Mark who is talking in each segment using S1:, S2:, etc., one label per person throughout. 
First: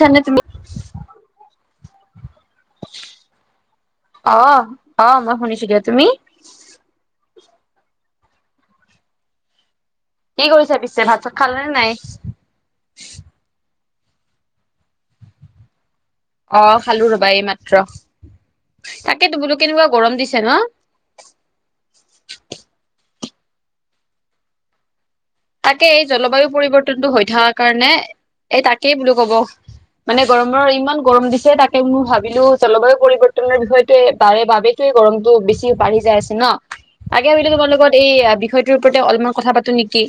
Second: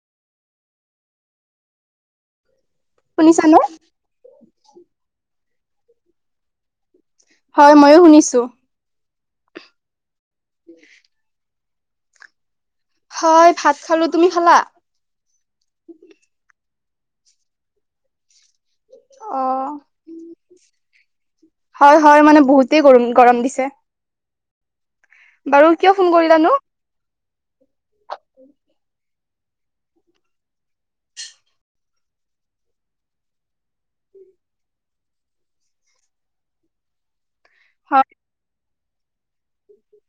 S1: ছাননে তুমি
S2: শুনিছানে?
S1: অ অ মই শুনিছো। তুমি?
S2: হয় ময়ো শুনিছো।
S1: কি কৰিছে পিছে, ভাত চাত খালেনে নাই?
S2: হয় ভাত খালো। তুমি খালা?
S1: অ খালো ৰবা এই মাত্ৰ। তাকেতো
S2: অ
S1: বোলো কেনেকুৱা গৰম দিছে ন'?
S2: হয় হয় মানে বহুতেই গৰম, গৰম দিছে। বাৰু
S1: তাকে
S2: কিয়
S1: এই
S2: ফোন
S1: জলবায়ু
S2: কৰিলানো?
S1: পৰিৱৰ্তনটো হৈ থকা কাৰণে এই তাকেই বোলো কব। মানে গৰমৰ ইমান গৰম দিছে তাকে মই ভাবিলো জলবায়ু পৰিৱৰ্তনৰ বিষয়টো বাৰে বাবে, গৰমটো বেছি বাঢ়ি যাই আছে ন। তাক তোম লগত
S2: হয়
S1: এই বিষয় ওপতে অলপমান কথা পাতো নেকি।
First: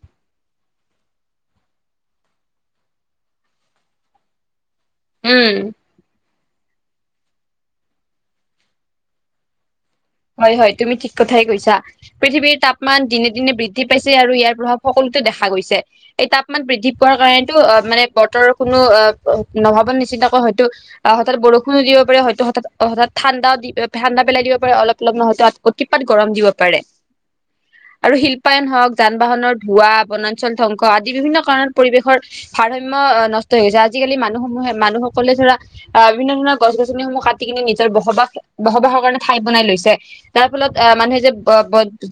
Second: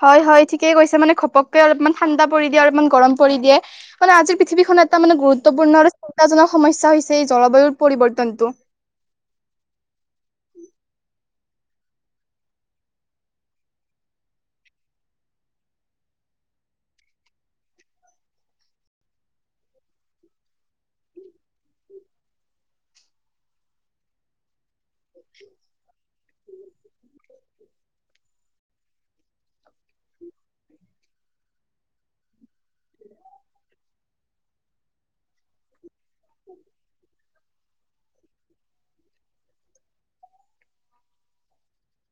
S2: হয় হয় ঠিকে কৈছে মানে, ঘপকে অলপমান ঠাণ্ডা পৰি দিয়ে, অলপমান গৰম পৰি দিয়ে মানে আজিৰ পৃথিৱীতখনত এটা মানে
S1: উম।
S2: গুৰুত্বপূৰ্ণ আৰু চিন্তাজনক সমস্যা হৈছে এই জলবায়ুৰ পৰিৱৰ্তনটো।
S1: হয় হয় তুমি ঠিক কথাই কৈছা। পৃথিৱীৰ তাপমান দিনে দিনে বৃদ্ধি পাইছে আৰু ইয়াৰ প্ৰভাৱ সকলো ইয়াতেদেখা গৈছে। এই তাপমান বৃদ্ধি পোৱাৰ কাৰণেতো অ মানে বতৰৰ কোনো অ নভাব নিচনা, চিন্তা হয়ত অ হঠাৎ বৰষুণো দিব পাৰে, হয়তো হঠাৎ হঠা ঠাণ্ডাও ঠাণ্ডা পেলাই দিব পাৰে অ মল নহয়তো অতিপাত গৰম দিব পাৰে। আৰু শিল্পায়ন হওক, যান বাহনৰ ধোৱা, বনাঞ্চল ধ্ববংস, আদি বিভিন্ন কাৰণত পৰিবেশ ভাৰসাম্য নষ্টছে আজিকালি মানুহ সমূহে মানুহসকলে ধৰা অ বিভিন্ন ধৰণৰ গছ গছনিসমূহ কাটি কিনে নিজৰ বসবাস বসবাহৰ কাৰণে ঠাই বনাই লৈছে। তাৰ ফলত আহ মানুহে যে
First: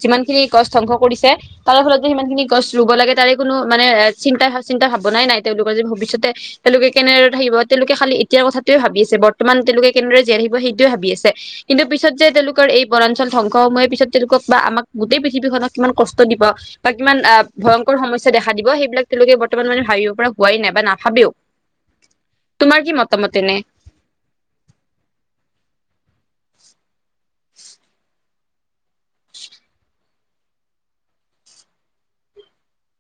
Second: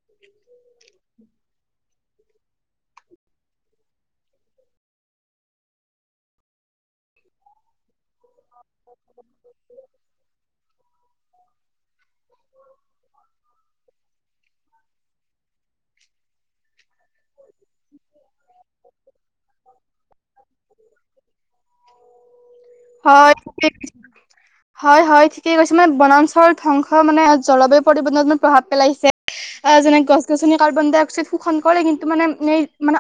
S1: যিমান খিনি গছ ধ্বংস কৰিছে তাৰ ফলত যে সিমান খিনি গছ ৰুব লাগে, তাৰে কোনো মানে চিন্তা চিন্তা ভাৱনাই নাই, তেওঁলোকৰ যে ভৱিষ্যতে তেওঁলোকে কেনেদৰে থাকিব। তেওঁলোকে খালি এতিয়া কথাটোয়ে ভাবি আছে, বৰ্তমান তেওঁলোকে কেনেদৰে জীয়াই সেইটোয়ে ভাবি আছে। কিন্তু যে তেওঁলোকে এই বনাঞ্চল ধ্বংসসমূহৰ পিছত তেওঁলোকক বা আমাক গোটেই পৃথিৱীখনক কিমান কষ্ট দিব বা কিমান আ- ভয়ংকৰ সমস্যা দেখা দিব, সেইবিলাক তেওঁলোকে বৰ্তমান মানে ভাবিব পৰা হোৱাই নাই বা নাভাবেও। [unintelligible]
S2: হয়
S1: মতামত এনে
S2: ঠিকে হয় হয় ঠিকে কৈছে মানে বনাঞ্চল ধংস স মানে জলবায়ু পৰিবৰ্তণত ম প্ৰভাৱ পেলাইছে। আহ যেনে গছ গছনি কাৰ্বন ডাই অক্সাইড শোষণ কৰে, কিন্তু মানে মানে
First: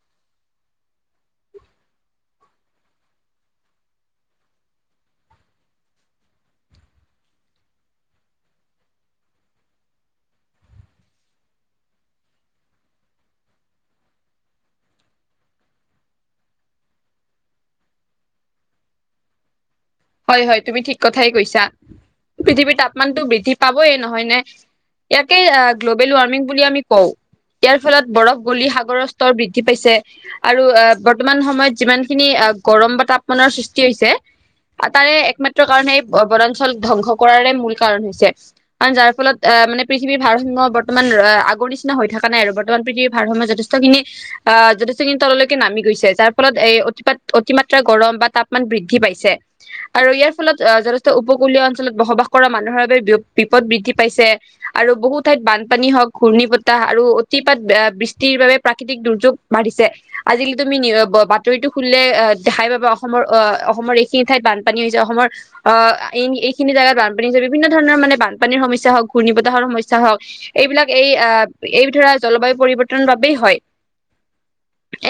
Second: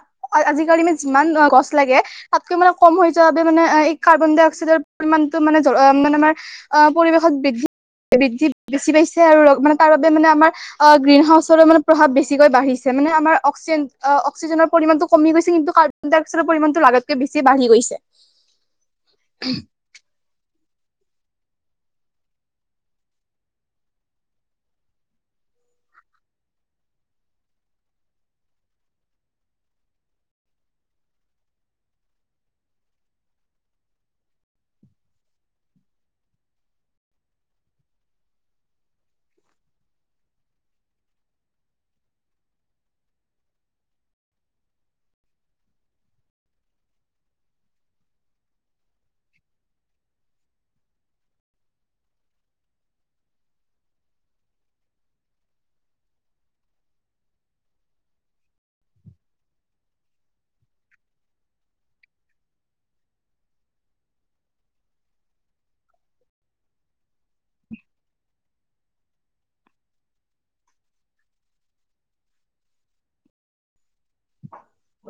S2: আজিকালি মান যিমান গছ লাগে, তাতকৈ মানে কম হৈ যোৱাৰ বাবে এই কাৰ্বন দাই অক্সাইড অক্সিজেন পৰিমাণটো মানে মানে আমাৰ অহ পৰিৱেশত বৃদ্ধি বৃদ্ধি বেছি পাইছে আৰু ৰ মানে তাৰ বাবে মানে আমাৰ অ গ্ৰীণ হাউচৰ মানে প্ৰভাৱ বেছিকৈ বাঢ়িছে। মানে আমাৰ অক্সজেন অক্সিজেন পৰিমাণটো কমি গৈছে, কিন্তু কাৰ্বন ডাইক্সাইডৰ পৰিমানটো লগাতকে বেছি বাঢ়ি গৈছে।
S1: [unintelligible]
S2: [unintelligible]
S1: হয় হয় তুমি ঠিক কথাই কৈছা। পৃথিৱীৰ তাপমানতটো বৃদ্ধি পাবয়ে নহয় নে। ইয়াকেই গ্ল'বেল ৱাৰ্মিং বুলি আমি কওঁ। ইয়াৰ ফলত বৰফ গলি সাগৰৰ স্তৰ বৃদ্ধি পাইছে আৰু আহ বৰ্তমান সময়ত যিমান খিনি। গৰম বতা তাপমানৰ সৃষ্টি হৈছে তাৰে একমাত্ৰ কাৰণ এই বনাঞ্চল ধ্বংস কৰাৰে মূল কাৰণ হৈছে কাৰন যাৰ ফলত আহ। মানে পৃথিৱীৰ ভাৰসম্য বৰ্তমান আগৰ নিচিনা হৈ থকা নাই আৰু বৰ্তমান পৃথিৱীৰ ভাৰসাম্য যথষ্টখিনি। যথেষ্ট দিন তললৈকে নামি গৈছে যাৰ ফলত এ অতি অতিমাত্ৰা গৰম বা তাপমান বৃদ্ধি পাইছে। আৰু ইয়াৰ ফলত আহ যথেষ্ট উপকূলীয় অঞ্চলত বসবাস কৰা মানুহৰ বাবে বিপদ বৃদ্ধি পাইছে। আৰু বহু ঠাইত বানপানী হওক ঘূৰ্ণী পতাহ আৰু অতিপাত বৃষ্টিৰ বাবে প্ৰাকৃতিক দুৰ্যোগ। বাতৰিটো খাই পাবা অসমৰ অসমৰ। ঠাইত বানপানী হৈছে অসমৰ আহ এইখিনি জেগাত বানপানী হৈছে বিভিন্ন ধৰণৰ মানে বানপানীৰ সমস্যা হওক ঘূৰ্ণী নিপতাহৰ সমস্যা হওক এইবিলাক এই আহ এই ধৰা জলবায়ু পৰিৱৰ্তনৰ বাবেই হয়।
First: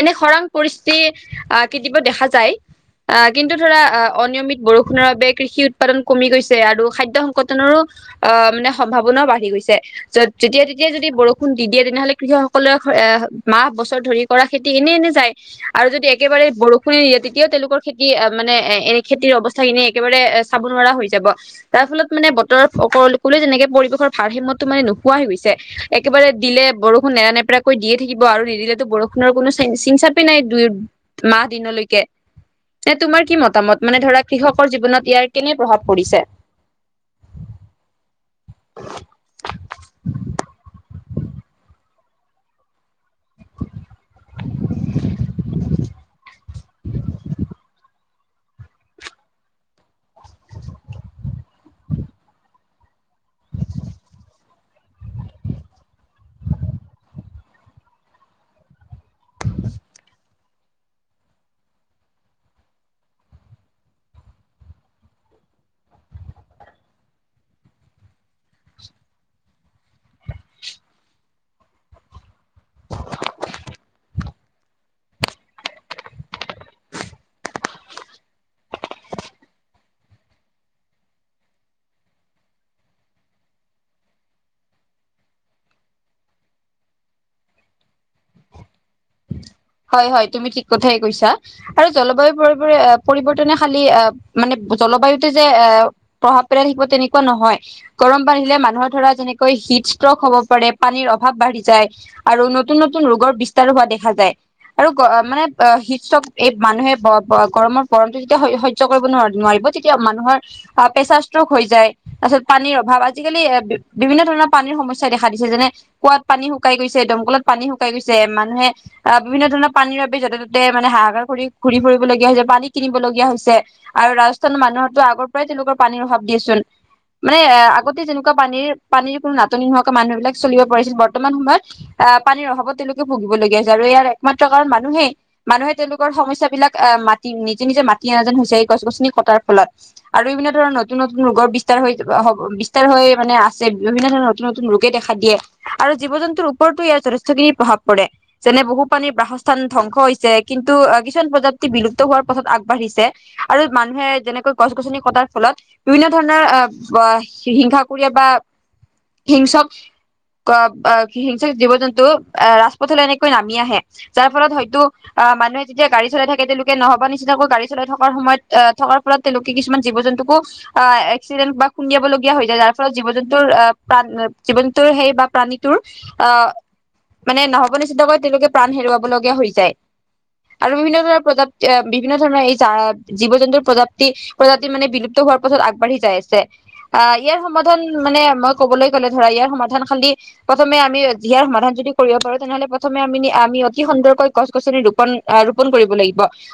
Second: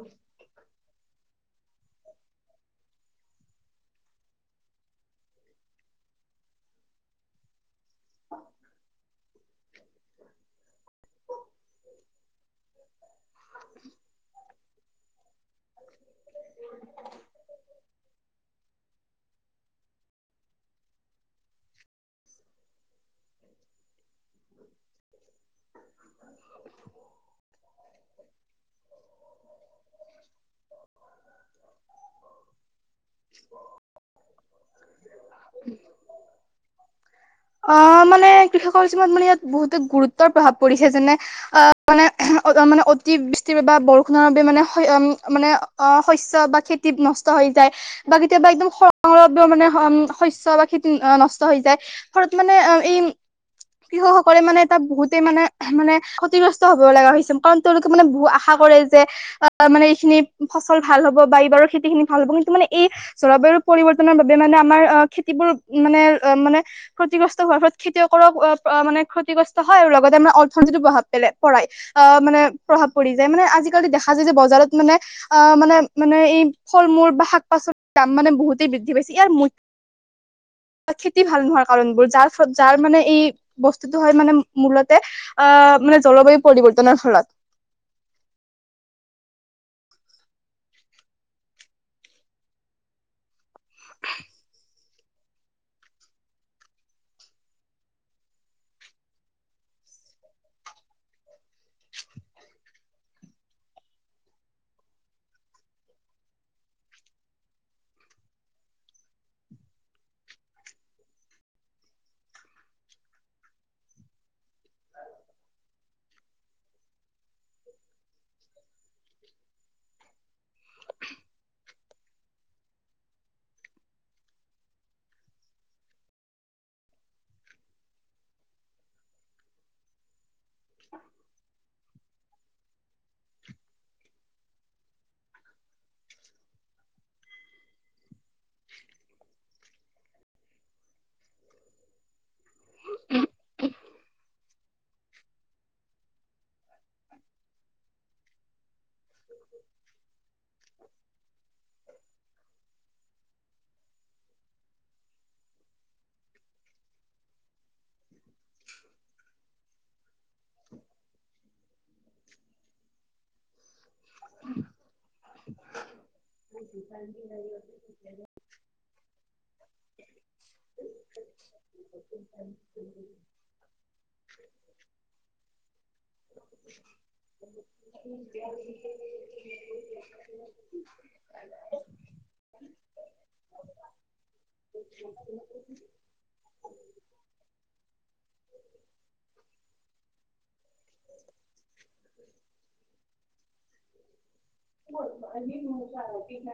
S1: এনে খৰাং পৰিস্থিতি আহ কেতিবা দেখা যায় আহ কিন্তু ধৰা অনিয়মিত বৰষুণৰ বাবে কৃষি উৎপাদন কমি গৈছে আৰু খাদ্য সংগঠনৰ। অঁ মানে সম্ভাৱনাও বাঢ়ি গৈছে য'ত যেতিয়া তেতিয়া যদি বৰষুণ দি দিয়ে তেনেহলে কৃষকসকলে এ মাহ বছৰ ধৰি কৰা খেতি এনে এনে যায় আৰু যদি একেবাৰে। বৰষুণ দিয়ে তেতিয়াও তেওঁলোকৰ খেতি মানে এনে। অৱস্থা খিনি একেবাৰে চাব নোৱাৰা হৈ যাব তাৰ ফলত মানে বতৰ অলে যেনেকে পৰিৱেশৰ ভাৰ সিমতো মানে নোখোৱাই হৈছে একেবাৰে দিলে বৰষুণ নেৰা নেপেৰাকৈ দিয়ে থাকিব আৰু নিদিলেতো বৰষুণ। আপোনাৰ কোনো চ চিন চাপি নাই দুই মাহ দিনলৈকে ন তোমাৰ কি মতামত। মানে ধৰা কৃষকৰ জীৱনত ইয়াৰ কেনে প্ৰভাৱ পৰিছে।
S2: অঁ মানে কৃষকৰ। মানে ইয়াত বহুতে গুৰুত্বৰ প্ৰভাৱ পৰিছে যেনে অ মানে মানে অতিবৃষ্টিৰ বা। বৰষুণ বাবে উম মানে অঁ শস্য বা খেতি নষ্ট হৈ যায়। লব মানেম শস্য বা খেতি নষ্ট হৈ যায় ঘৰত মানে এই। কৃষকসকলে মানে এটা বহুতেই মানে মানে ক্ষতিগ্ৰস্ত হব লগা হৈ হৈছে কাৰণ তেওঁলোকে মানে বহুত আশা কৰে। যে অ মানে এইখিনি। ফচল ভাল হব বা এইবাৰৰ খেতি খিনি ভাল হব কিন্তু মানে এই জলবায়ু পৰিবৰ্তনৰ বাবে মানে আমাৰ অ খেতি। মানে মানে ক্ষতিগ্ৰস্ত হোৱাৰ ফলত খেতিয়ক মানে ক্ষতিগ্ৰস্ত হয় আৰু লগতে মানে অৰ্থনীতি প্ৰভাৱ পেল পই আহ মানে প্ৰভাৱ পৰি। মানে আজালি দেখা যায় যে বজাৰত মানে মানে মানে এই ফল মূল বা শাক পাচলি। মানে বহুতেই বৃদ্ধি পাইছে ইয়াৰ মূ
S1: [unintelligible]
S2: খেতি ভাল নোহোৱাৰ কাৰণবোৰ যাৰ যাৰ মানে। এই বস্তুটো হয় মানে মূলতে আহ মানে জলবায়ু পৰিৱৰ্তনৰ ফলত।
S1: [unintelligible] হয় হয় তুমি ঠিক কথাই কৈছা আৰু জলবায়ু পৰি পৰিৱৰ্তনে খালী মানে জলবায়ুত যে এ প্ৰভাৱ পেলাই থিব তেনেকুৱা নহয় গৰম পানীলে মানুহৰ ধৰা যেনেকৈ। হিট ষ্ট্ৰক হব পাৰে পানীৰ অভাৱ বাঢ়ি যায় আৰু নতুন নতুন ৰোগৰ বিস্তাৰো হোৱা দেখা যায়। আৰু মানে অ শিক এই মানুহে গৰমৰ গৰমতটো যেতিয়া সহ্য় কৰিব নোৱাৰ নোৱাৰি। গতিকে মানুহৰ প্ৰেচাৰ ইষ্টক হৈ যায় আচলতে পানীৰ অভাৱ আজিকালি বিভিন্ন ধৰণৰ। পানীৰ সমস্যা দেখা দিছে যেনে কুৱাত পানী শুকাই গৈছে দমকলত পানী শুকাই গৈছে মানুহে আহ বিভিন্ন ধৰণৰ পানীৰ বাবে য'তে ত'তে মানে হাহাকাৰ কৰি ঘূৰি ফুবলগীয়া হৈছে পানী কিনিব লগগীয়া হৈছে আৰু। ৰাজস্থানৰ মানুহতো আগৰ পৰাই তেওঁলোকৰ পানীৰ অভাৱিয়চোন। মানে এ আগতে যেনেকুৱা পানীৰ পানীৰ কোনো নাটনি নোহোৱাকে মানুহ বিলাক চলিব পাৰিছিল বৰ্তমান সময়ত আহ পানীৰ অভাৱত তেওঁলোকে ভুগিবলগীয়াছিল আৰু ইয়াৰ। একমাত্ৰ কাৰণ মানুহে মানুহে তেওঁলোকৰ সমস্যাবিলাকৰ আহ মাতি নিজে নিজে মাতি অনা যেন হৈছে এই গছ গছনি। ফলত আৰু বিভিন্ন ধৰণৰ নতুন নতুন ৰোগৰ বিস্তাৰ হৈ হ বিস্তাৰ হৈ মানে আছে বিভিন্ন ধৰণ নতুন নতুন ৰোগে দেখা দিয়ে আৰু জীৱ জন্তুৰ ওপৰতো ইয়াৰ যথেষ্টখিনি প্ৰভাৱ পৰে যেনে বহুত। পানীৰ বাসস্থান ধ্ববংস হৈছে কিন্তু অ কিছুমান প্ৰজাপ্তি বিলুপ্ত হোৱাৰ পথত আগবাঢ়িছে। আৰু মানুহে যেনেকৈ গছ গছনি কটাৰ ফলত বিভিন্ন ধৰণৰ আহ হিংসা কোৰিয়া বা হিংসক ক অ হিংস্ৰ জীৱ জন্তু আহ ৰাজপথলৈ এনেকৈ নামি আহে। যাৰ ফলত হয়তো অ মানুহে তেতিয়া গাড়ী চলাই থাকে তেওঁলোকে নহবা নিচিনাকৈ গাডী চলাই থকাৰ সময়ত থকাৰ ফলত তেওঁলোকে কিছুমান জীৱ জন্তুকো অ এক্সিডেন্ট বা খুন্দিয়িবলগীয়া হৈ যায়। যাৰ ফলত জীৱ জন্তুৰ প্ৰাণ জীৱ জন্তুৰ সেই বা প্ৰাণীটোৰ অঁ মানে নভবা নিচিন্তাকৈ তেওঁলোকে প্ৰাণ হে হেৰুৱাব লগীয়া হৈ যায় আৰু বিভিন্ন ধৰ প্ৰজাপ্তি বিভিন্ন ধৰণৰ এই জীৱ জন্তুৰ প্ৰজাপ্তি প্ৰজাপ্তি মানে বিলুপ্ত হোৱাৰ পথত আগবাঢ়ি যায়। ছে ইয়াৰ সমাধান মানে মই কবলৈ গলে ধৰা ইয়াৰ সমাধান খালি প্ৰথমে আমি এইয়াৰ সমাধান যদি কৰিব পাৰো তেনেহলে প্ৰথমে আমি অতি সুন্দৰ কৈ গছ গছনি ৰোপণ ৰোপণ কৰিম।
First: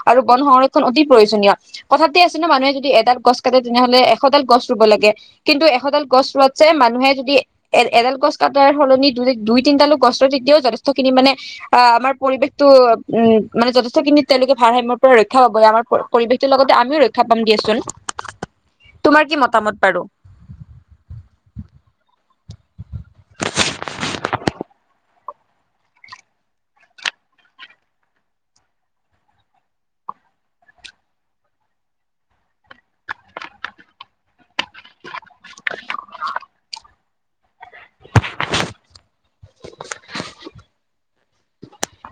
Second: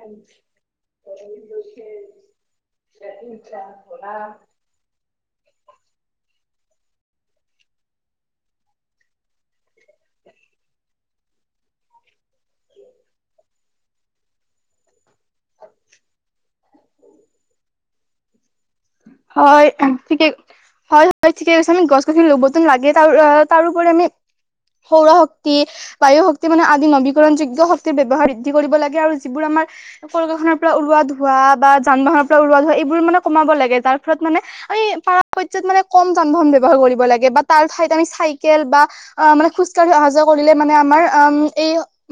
S1: আৰু বন সংৰক্ষণ অতি প্ৰয়োজনীয়। কথাতে আছে ন মানুহে যদি এডাল গছ কাটে তেনেহ'লে এশডাল গছ ৰুব লাগে কিন্তু এশডাল গছ ৰুৱাত যে মানুহে যদি এ এডাল গছ কাটাৰ সলনি দু দুই তিনিটা ডাল গছ ৰুৱে তেতিয়াও যথেষ্ট। খিনি মানে অ আমাৰ পৰিৱেশটো উম মানে যথেষ্টখিনিত তেওঁলোকে ভাৰসাম্যৰ পৰা ৰক্ষা পাব আমাৰ পৰিৱেশটোৰ লগতে আমিও ৰক্ষা পাম দিয়াচোন। তোমাৰ কি
S2: হয়
S1: মতামত বাৰু
S2: ঠিকেই হয় হয় ঠিকে কৈছে আমি গছ গছনি ৰুবতো লাগে তাৰ তাৰোপৰি আমি সৌৰশ শক্তি, বায়ু শক্তি মানে আদি নবীকৰণ যোগ্য শক্তিৰ ব্যৱহাৰ বৃদ্ধি কৰিব লাগে আৰু যিবোৰ আমাৰ পৰিবেশ ৰ পৰা ওলোৱা ধোৱা বা যান বাহনৰ পৰা ওলোৱা ধোৱা এইবোৰ মানে কমাব লাগে। তাৰ ফলত মানে পৰা প্ৰায়ত মানে কম যানবাহন ব্যৱহাৰ কৰিব লাগে বা তাৰ ঠাইত আমি চাইকেল। বা অ মানে খোজকাঢ়ি অহা যোৱা কৰিলে মানে আমাৰ উম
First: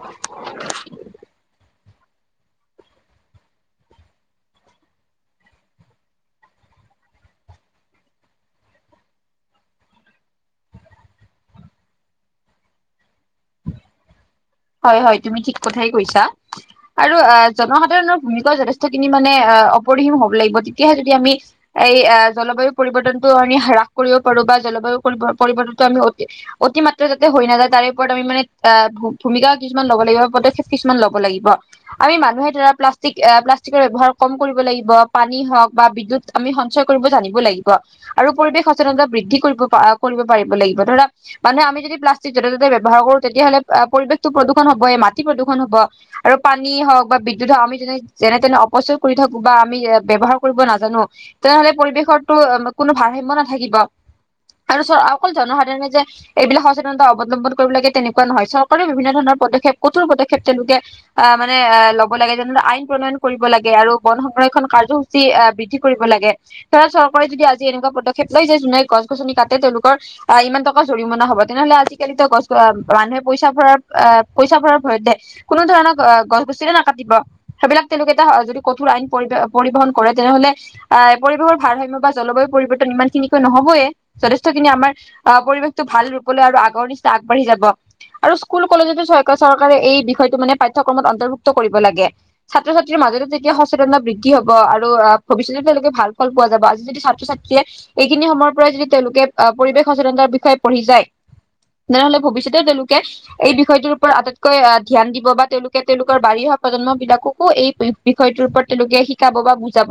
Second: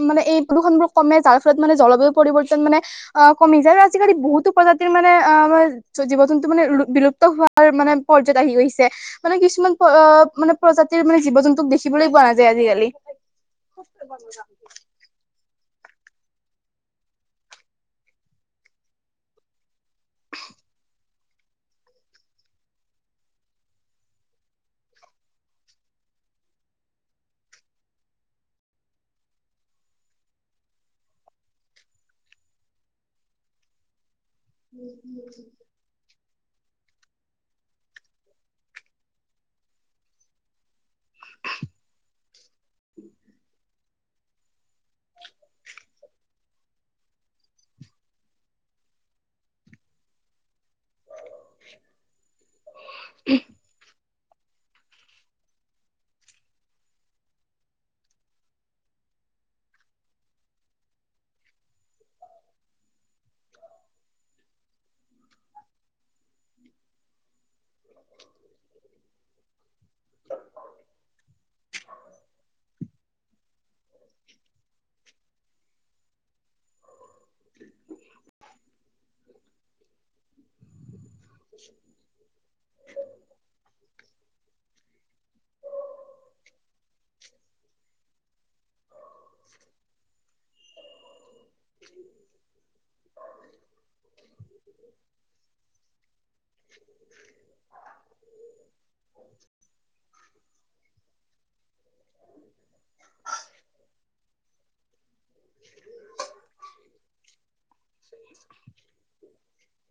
S2: মানে এই এই প্ৰদূষণবোৰ কমে যাৰ ফলত মানে জলবায়ু পৰিৱৰ্তন মানে অ কমি যায় আৰু আজিকালি বহুতো প্ৰজাতিৰ মানে অ আমাৰ জীৱ জ জন্তু মানে বিলুপ্ত হোৱাৰ মানে পৰ্যত আহি গৈছে, মানে কিছুমান মানে প্ৰজাতিৰ মানে জীৱ জন্তুক দেখিবলৈ পোৱা নাযায় আজিকালি।
S1: হয় হয় তুমি ঠিক কথাই কৈছা। আৰু আহ জনসাধাৰণৰ ভূমিকাও যথেষ্টখিনি মানে আহ অপৰিহীম হব লাগিব তেতিয়াহে যদি আমি। এই জলবায়ু পৰিৱৰ্তন টো আমি হ্ৰাস কৰিব পাৰো বা জলবায়ু পৰি পৰিৱৰ্তনতটো আমি অতি অতিমাত্ৰা যাতে হৈ নাযায় তাৰে ওপৰত আমি মানে অ ভূমিকা কিছুমান ল'ব লাগিব, পদক্ষেপ কিছুমান ল'ব লাগিব। আমি মানুহে ধৰা প্লাষ্টিক প্লাষ্টিকৰ ব্যৱহাৰ কম কৰিব লাগিব। পানী হওক বা বিদ্যুৎ আমি সঞ্চয় কৰিব জানিব লাগিব আৰু পৰিৱেশ সচেতনতা বৃদ্ধি কৰিব পাৰিব কৰিব পাৰিব লাগিব ধৰা। মানুহে আমি যদি প্লাষ্টিক য'তে ত'তে ব্যৱহাৰ কৰো তেতিয়াহ'লে পৰিৱেশতটো প্ৰদূষণ হব। এই মাটি প্ৰদূষণ হব আৰু পানী হওক বা বিদ্যুৎ হওক আমি যেনে যেনে তেনে অপচ কৰি থাকো বা আমি ব্যৱহাৰ কৰিব নাজানো তেনেহলে পৰিৱেশতো কোনো ভাৰসাম্য নাথাকিব। আৰু চ অকল জনসাধাৰণে যে এইবিলাক সচেতনতা অৱলম্বন কৰিব লাগে তেনেকুৱা নহয় চব চৰকাৰে বিভিন্ন ধৰণৰ পদক্ষেপ কঠোৰ পদক্ষেপ তেওঁলোকে আহ মানে এ ল'ব লাগে যেনে আইন প্ৰণয়ন কৰিব লাগে। আৰু বন সংৰক্ষণ কাৰ্যসূচী আহ বৃদ্ধি কৰিব লাগে। ধৰা চৰকাৰে যদি আজি যে এনেকুৱা পদক্ষেপ লৈ যে যোনে গছ গছনি কাটে তেওঁলোকৰ আহ ইমান টকা জৰিমনা হব তেনেহলে আজিকালিতো গছ মানুহে পইচা ভৰাৰ আহ পইচা ভৰাৰ ভয়তহে কোনো ধৰণৰ গছ গছিৰে নাকাতিব সেইবিলাক তেনেকুৱা এটা। যদি কঠোৰ আইন পৰিবহন কৰে তেনেহলে আহ পৰিৱেশৰ ভাৰসাম্য বা জলবায়ু পৰিৱৰ্তন ইমান খিনিকৈ নহবয়ে। যথেষ্টখিনি আমাৰ আহ পৰিৱেশটো ভাল ৰূপলৈ আৰু আগৰ নিচিনা আগবাঢ়ি যাব। আৰু স্কুল কলেজতো চকাৰ চৰকাৰে এই বিষয়টো মানে পাঠ্যক্ৰমত অন্তৰ্ভুক্ত। ত কৰিব লাগে। ছাত্ৰ ছাত্ৰীৰ মাজত তেতিয়া সচেতনা বৃদ্ধি হব আৰু আহ ভৱিষ্যতে তেওঁলোকে ভাল ফল পোৱা যাব আজি যদি ছাত্ৰ ছাত্ৰীয়ে এইখিনি সময়ৰ পৰাই যদি তেওঁলোকে আহ পৰিবেশ সচেতন বিষয়ে পঢ়ি যায়। তেনেহলে ভৱিষ্যতেও তেওঁলোকে এই বিষয়টোৰ ওপৰত আটাইতকৈ ধ্যান দিব বা তেওঁলোকে তেওঁলোকৰ বাৰি প্ৰজন্ম বিলাককো এই বিষয়টোৰ ওপৰত তেওঁলোকে শিকাব বা বুজাব।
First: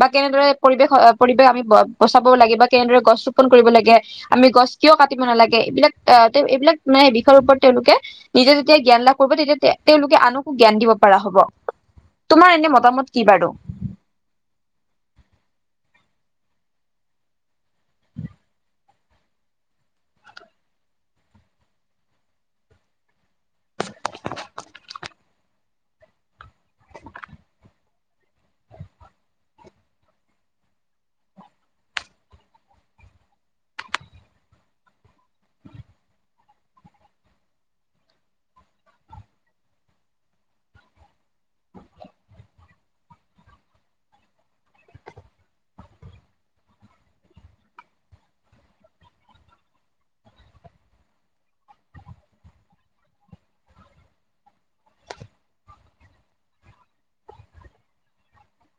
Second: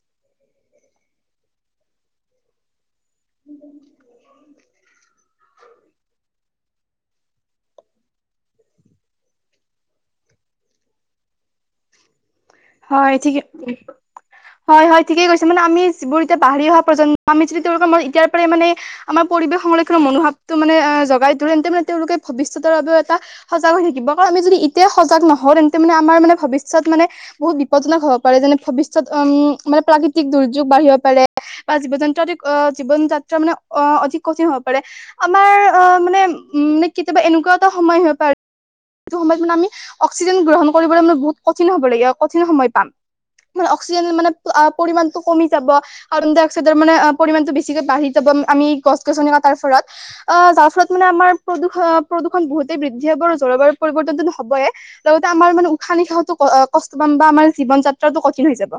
S1: বা কেনেদৰে পৰিৱেশ পৰিৱেশ আমি বচাব লাগে বা কেনেদৰে গছ ৰোপন কৰিব লাগে। আমি গছ কিয় কাটি নালাগে এইবিলাক অ এইবিলাক। মানে ওপৰত তেওঁলোকে নিজে যেতিয়া জ্ঞান লাভ কৰিব তেতিয়া তেওঁলোকে আনকো জ্ঞান দিব পৰা হ'ব। তোমাৰ এনে মতামত
S2: হয়
S1: কি
S2: ঠিকে
S1: বাৰু
S2: হয় হয় ঠিকে কৈছে মানে আমি। তেতিয়া বাঢ়ি অহা প্ৰজন্ম আমি যদি তেওঁলোকে ম এতিয়াৰ পৰাই মানে আমাৰ পৰিৱেশ সংৰক্ষণ মনোভাৱটো মানে জাগাই তেন্তে মানে তেওঁলোকে ভৱিষ্যতৰ বাবেও এটা সজাগ হৈ থাকিব কাৰণ আমি যদি এতিয়া সজাগ নহওঁ তেন্তে মানে আমাৰ মানে। ভৱিষ্যত মানে। বহুত বিপদ্জনক হব পাৰে। যেনে ভৱিষ্যত উম মানে প্ৰাকৃতিক দুৰ্যোগ বাঢ়িব পাৰে বা জীৱ জন্তু অ'। অ জীৱন যাত্ৰা মানে অ অধিক কঠিন হব পাৰে আমাৰ অ মানে উ মানে কেতিয়াবা এনে। এনেকুৱা এটা সময় পৰ টো যিটো সময় মানে আমি অক্সিজেন গ্ৰহণ কৰিবলৈ মানে বহুত কঠিন হ'ব লাগিব। কঠিন সময় পাম। মানে অক্সিজেন মানে পৰিমাণতটো কমি যাব। কাৰ্বন ডাই অক্সাইডৰ মানে পৰিমাণটো বেছিকে বাঢ়ি যাব। কম আমি গছ গছনি কটাৰ ফলত যাৰ ফলত মান আমাৰ প্ৰদূষণ বহুতে বৃদ্ধি হ'ব জলবায়ু প্ৰদূষণ হবই আমাৰ উশাহ নিশাহ কষ্ট বা আমাৰ জীৱন যাত্ৰাটো কঠিন হৈ যাব।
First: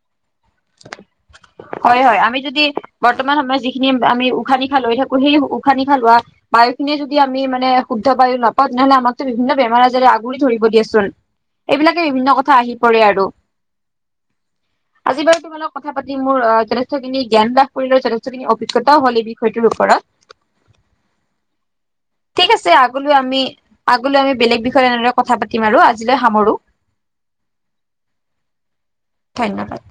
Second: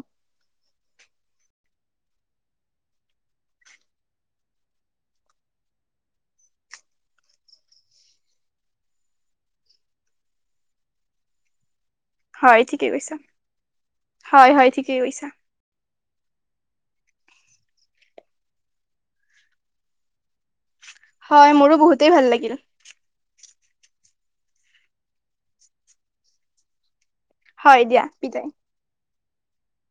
S1: হয় হয়। আমি যদি বৰ্তমান সময়ত যিখিনি আমি উশাহ নিশা লৈ থাকো সেই উশাহ নিশা লোৱা বায়ু। নে যদি আমি মানে শুদ্ধ বায়ু নাপাওঁ। তেনেহ'লে আমাকতো বিভিন্ন বেমাৰ আজাৰৰে আগুৰি ধৰিব দিয়েচোন। এইবিলাকে বিভিন্ন কথা
S2: হয়
S1: আহি
S2: ঠিকেই
S1: পৰে
S2: কৈছা
S1: আৰু
S2: হয় হয় ঠিকেই
S1: আজি
S2: কৈছা
S1: বাৰু তোমালোক কথা পাতি। মোৰ যথেষ্টখিনি জ্ঞান লাভ কৰি যথেষ্টখিনি অভিজ্ঞতাও হ'ল এই বিষয়টোৰ ওপৰত।
S2: হয় মোৰো বহুতেই ভাল লাগিল
S1: ঠিক আছে আগলৈ আমি। আগলৈ আমি বেলেগ বিষয়ে এনেদৰে কথা পাতিম আৰু আজিলৈ সামৰো।
S2: হয় দিয়া বিদায়।
S1: ধন্যবাদ।